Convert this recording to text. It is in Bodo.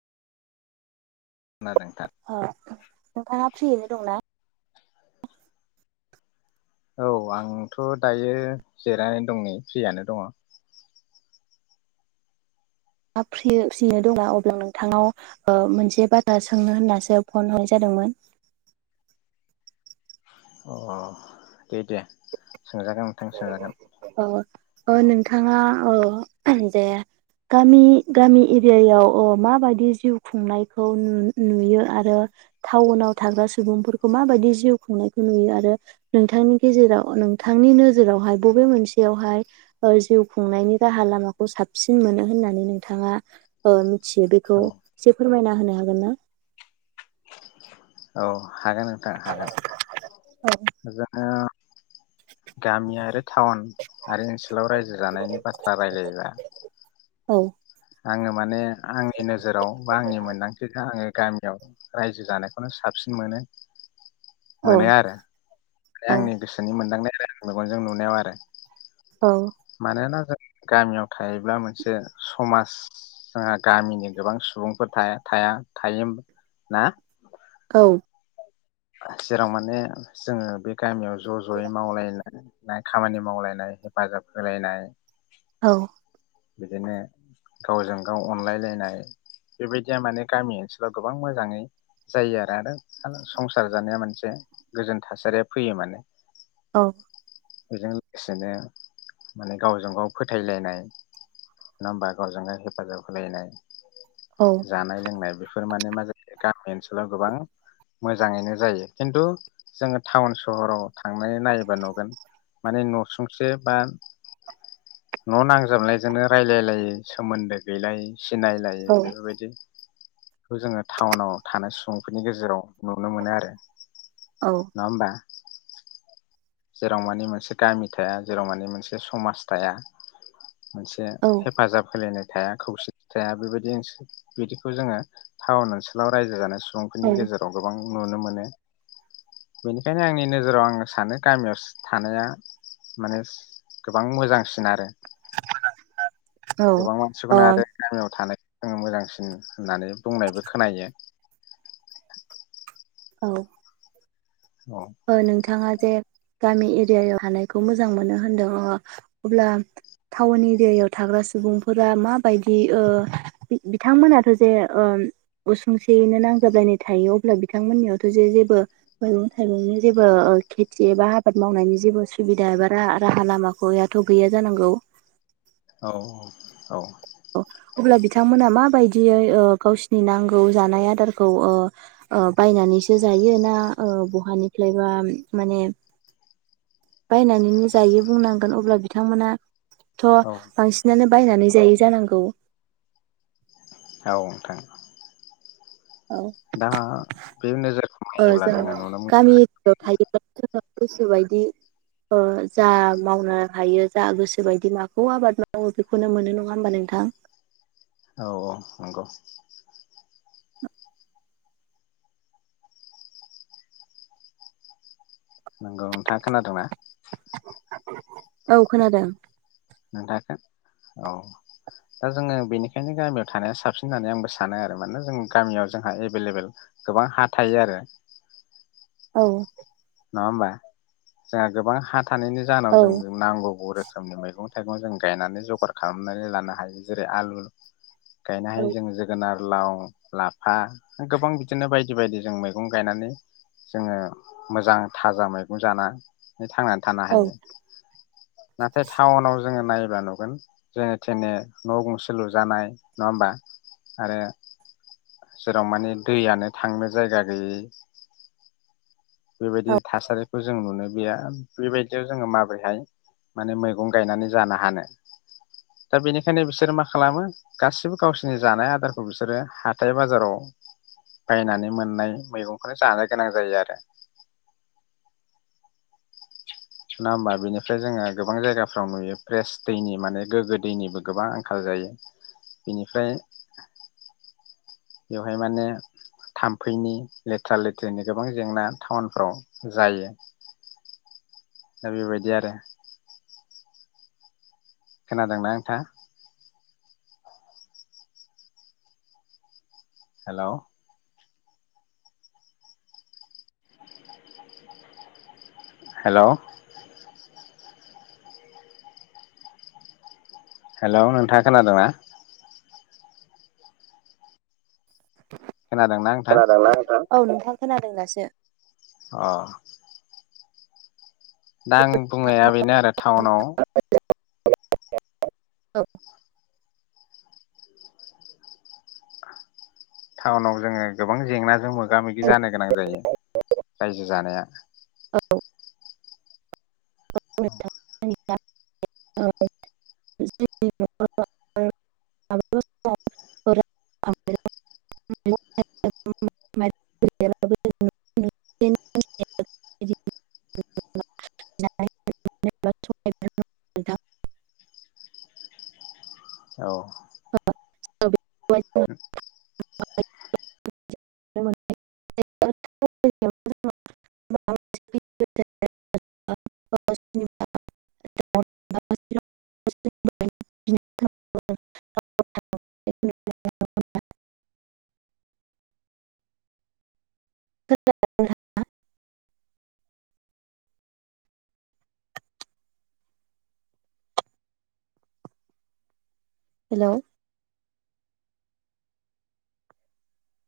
खोनादों नोंथां अ नोंथाङा फ्रियैनो दंना औ आंथ दायो जिरनानै दं नै फ्रियानो दङ मा फ्रियो-फ्रिनो दंब्ला अब्ला नोंथांनाव ओ मोनसे बाथ्रा सोंनो होननासो फन हरनाय जादोंमोन अ दे दे सोंजागोन नोंथां सोंजागोन ओ ओ नोंथाङा ओ अ जे गामि गामि एरियायाव अ माबायदि जिउ खुंनायखौ नु नुयो आरो टाउनाव थाग्रा सुबुंफोरखौ माबायदि जिउ खुंनायखौ नुयो आरो नोंथांनि गेजेराव नोंथां नोजोर जेरावहाय बबे मोनसेयावहाय ओ जिउ खुंनायनि राहा लामाखौ साबसिन मोनो होननानै नोंथाङा ओ मि मिथियो बेखौ औ एसे फोरमायना होनाय हागोना? औ हागोन नोंथां हागोन जोंङो गामि आरो टाउन आरो ओनसोलाव रायजो जानायनि बाथ्रा रायलायोब्ला औ आङो माने आंनि नोजोराव बा आंनि मोनदांथिजों आङो गामियाव रायजो जानायखौनो साबसिन मोनो‌। मोनो औ आरो बे औ आंनि गोसोनि मोनदांनाय। बे आंनि मेगनजों नुनायाव आरो औ मानोना जों गामियाव थायोब्ला मोनसे समाज जोंहा गामिनि गोबां सुबुंफोर थाया-थाया-थायोम ना। औ औ जेराव माने जोङो बे गामियाव ज जयै मावला नाय खामानि मावलायनाय हेफाजाब होलायनाय। औ बिदिनो गावजों गाव अनलाय लायनाय बेबायदिया माने गामि ओनसोलाव गोबां मोजाङै जायो आरो आरो सु संसार जानाया मोनसे गोजोन थासारिया फैयो माने। औ बेजों लोगोसेनो माने गावजों गाव फोथायलायनाय नङा होमबा गावजों गाव हेफाजाब होलायनाय। औ जानाय लोंनाय बेफोर माने मा जायो गामि ओनसोलाव गोबां मोजाङैनो जायो खिन्थु जोङो टाउन सहराव थांनाय नायोबा नुगोन माने नसुंसे बा न नांजाबनायजोंनो रायजलायलायै सोमोन्दो गैलायै। सिनायलायो बेफोरबायदि। बेखौ जोङो टाउनाव थानाय सुबुंफोरनि गेजेराव नुनो मोनो आरो औ नंङाहोनबा। जेराव माने मोनसे गामि थाया जेराव माने मोनसे समाज थाया। मोनसे हेफाजाब होलायनाय थाया खौसेथि थाया बेबायदि बिदिखौ जोङो टाउन ओनसोलाव रायजो जानाय सु सुबुंफोरनि गेजेराव गोबां नुनो मोनो बिनिखायनो आंनि नोजोराव आङो सानो। गामियास थानाया मानेस गोबां मोजांसिन आरो। [unintelligible] गोबां मानसिफोरना आरो गामियाव थानाय जोंयो मोजांसिन होननानै बुंनायबो खोनायो। औ। औ ओ नोंथाङा जे गामि एरियायाव थानायखौ मोजां मोनो होनदों ओ अब्ला टाउन एरियायाव थाग्रा सुबुंफोरा माबायदि ओ बि-बिथांमोनाथ जे ओम उसुंसेयैनो नांजाबलायनाय थायो अब्ला बिथांमोननियावथ जे-जेबो ओम। थाइगंनि जेबो ओ खेथि एबा हाबाद मावनायनि जेबो सुबिदा एबा रा-राहा लामाथ गैया जानांगौ। औ औ। अ अब्ला बिथांमोना माबायदियै ओ गावसिनि नांगौ जानाय आदारखौ ओ-ओ बायनानैसो जायो ना ओ बहानिफ्लायबा माने बायनानैनो जायो बुंनांगोन अब्ला बिथांमोना। थ औ बांसिनानो बायनानै औ जायो जा। औ। औ नोंथां। औ दा बे नोजोरखौ ओ नायोब्ला जों जोङो नुनो गामि [unintelligible] गोसोबायदि ओ जा मावनो हायो जा गोसोबायदि माखौ आबाद मावो बेखौनो मोनो नङा होमबा नोंथां। औ औ नंगौ। नंगौ नोंथाङा खोनादोंना। औ खोनादों। नोंदागोन औ दा जोङो बेनिखायनो गामियाव थानाया साबसिन होननानै आंबो सानो आरो मानोना जों गामियाव जोंहा एबेलेबेल गोबां हा थायो आरो। औ। नङा होमबा जोंहा गोबां हा। थानायनि जाहोनाव औ जों-जों नांगौ रोखोमनि मैगं थाइगंआ जों गायनानै जगार खालामनानै लानो हायो जेरै आलु। गायनो औ हायो जों जोगोनार। लाव लाफा गोबां बिदिनो बायदि बायदि जों मैगं गायनानै जोङो। मोजां थाजा मैगं जाना। नै थांनानै थानो हायो नाथाय टाउनाव जोङो नाय। जानुगोन जेनेथेने न गंसे लुजानाय नङा होमबा आरो जेराव माने दैआनो थांनो जायगा गैयै। बिबायदि औ थासारि। हो जों नुनो गैया बेबायदियाव जोङो माबोरैहाय माने मैगं गायनानै जानो हानो दा बेनिखायनो बिसोरो मा खालामो गासिबो गावसोरनि जानाय आदारखौ बिसोरो हाथाय बाजाराव बायनानै मोननाय मैगंखौनो जानो गोनां जायो आरो। थिफुना होमबा बेनिफ्राय जोङो गोबां जायगाफ्राव नुयो फ्रेस दैनि माने गोग्गो दैनिबो गोबां आंखाल जायो बेनिफ्राय। बेवहाय माने थाम्फैनि लेथ्रा लेथ्रिनि गोबां जेंना टाउनफ्राव जायो दा बेबायदि आरो। खोनादोंना नोंथां। हेलौ। हेलौ। हेलौ नोंथाङा खोनादोंना। खोनादोंना नोंथां खोनादोंना नोंथां औ नोंथां। खोनादों दासो। अ। दा आं बुंनाया बेनो आरो टाउनाव। [unintelligible] औ टाउनाव जोङो गोबां जेंनाजों मोगा मोगि जानो गोनां जायो रायजो जानाया। औ औ [unintelligible] [inaudible] बिदि [unintelligible] औ। [unintelligible] [unintelligible] [unintelligible] [unintelligible] हेलौ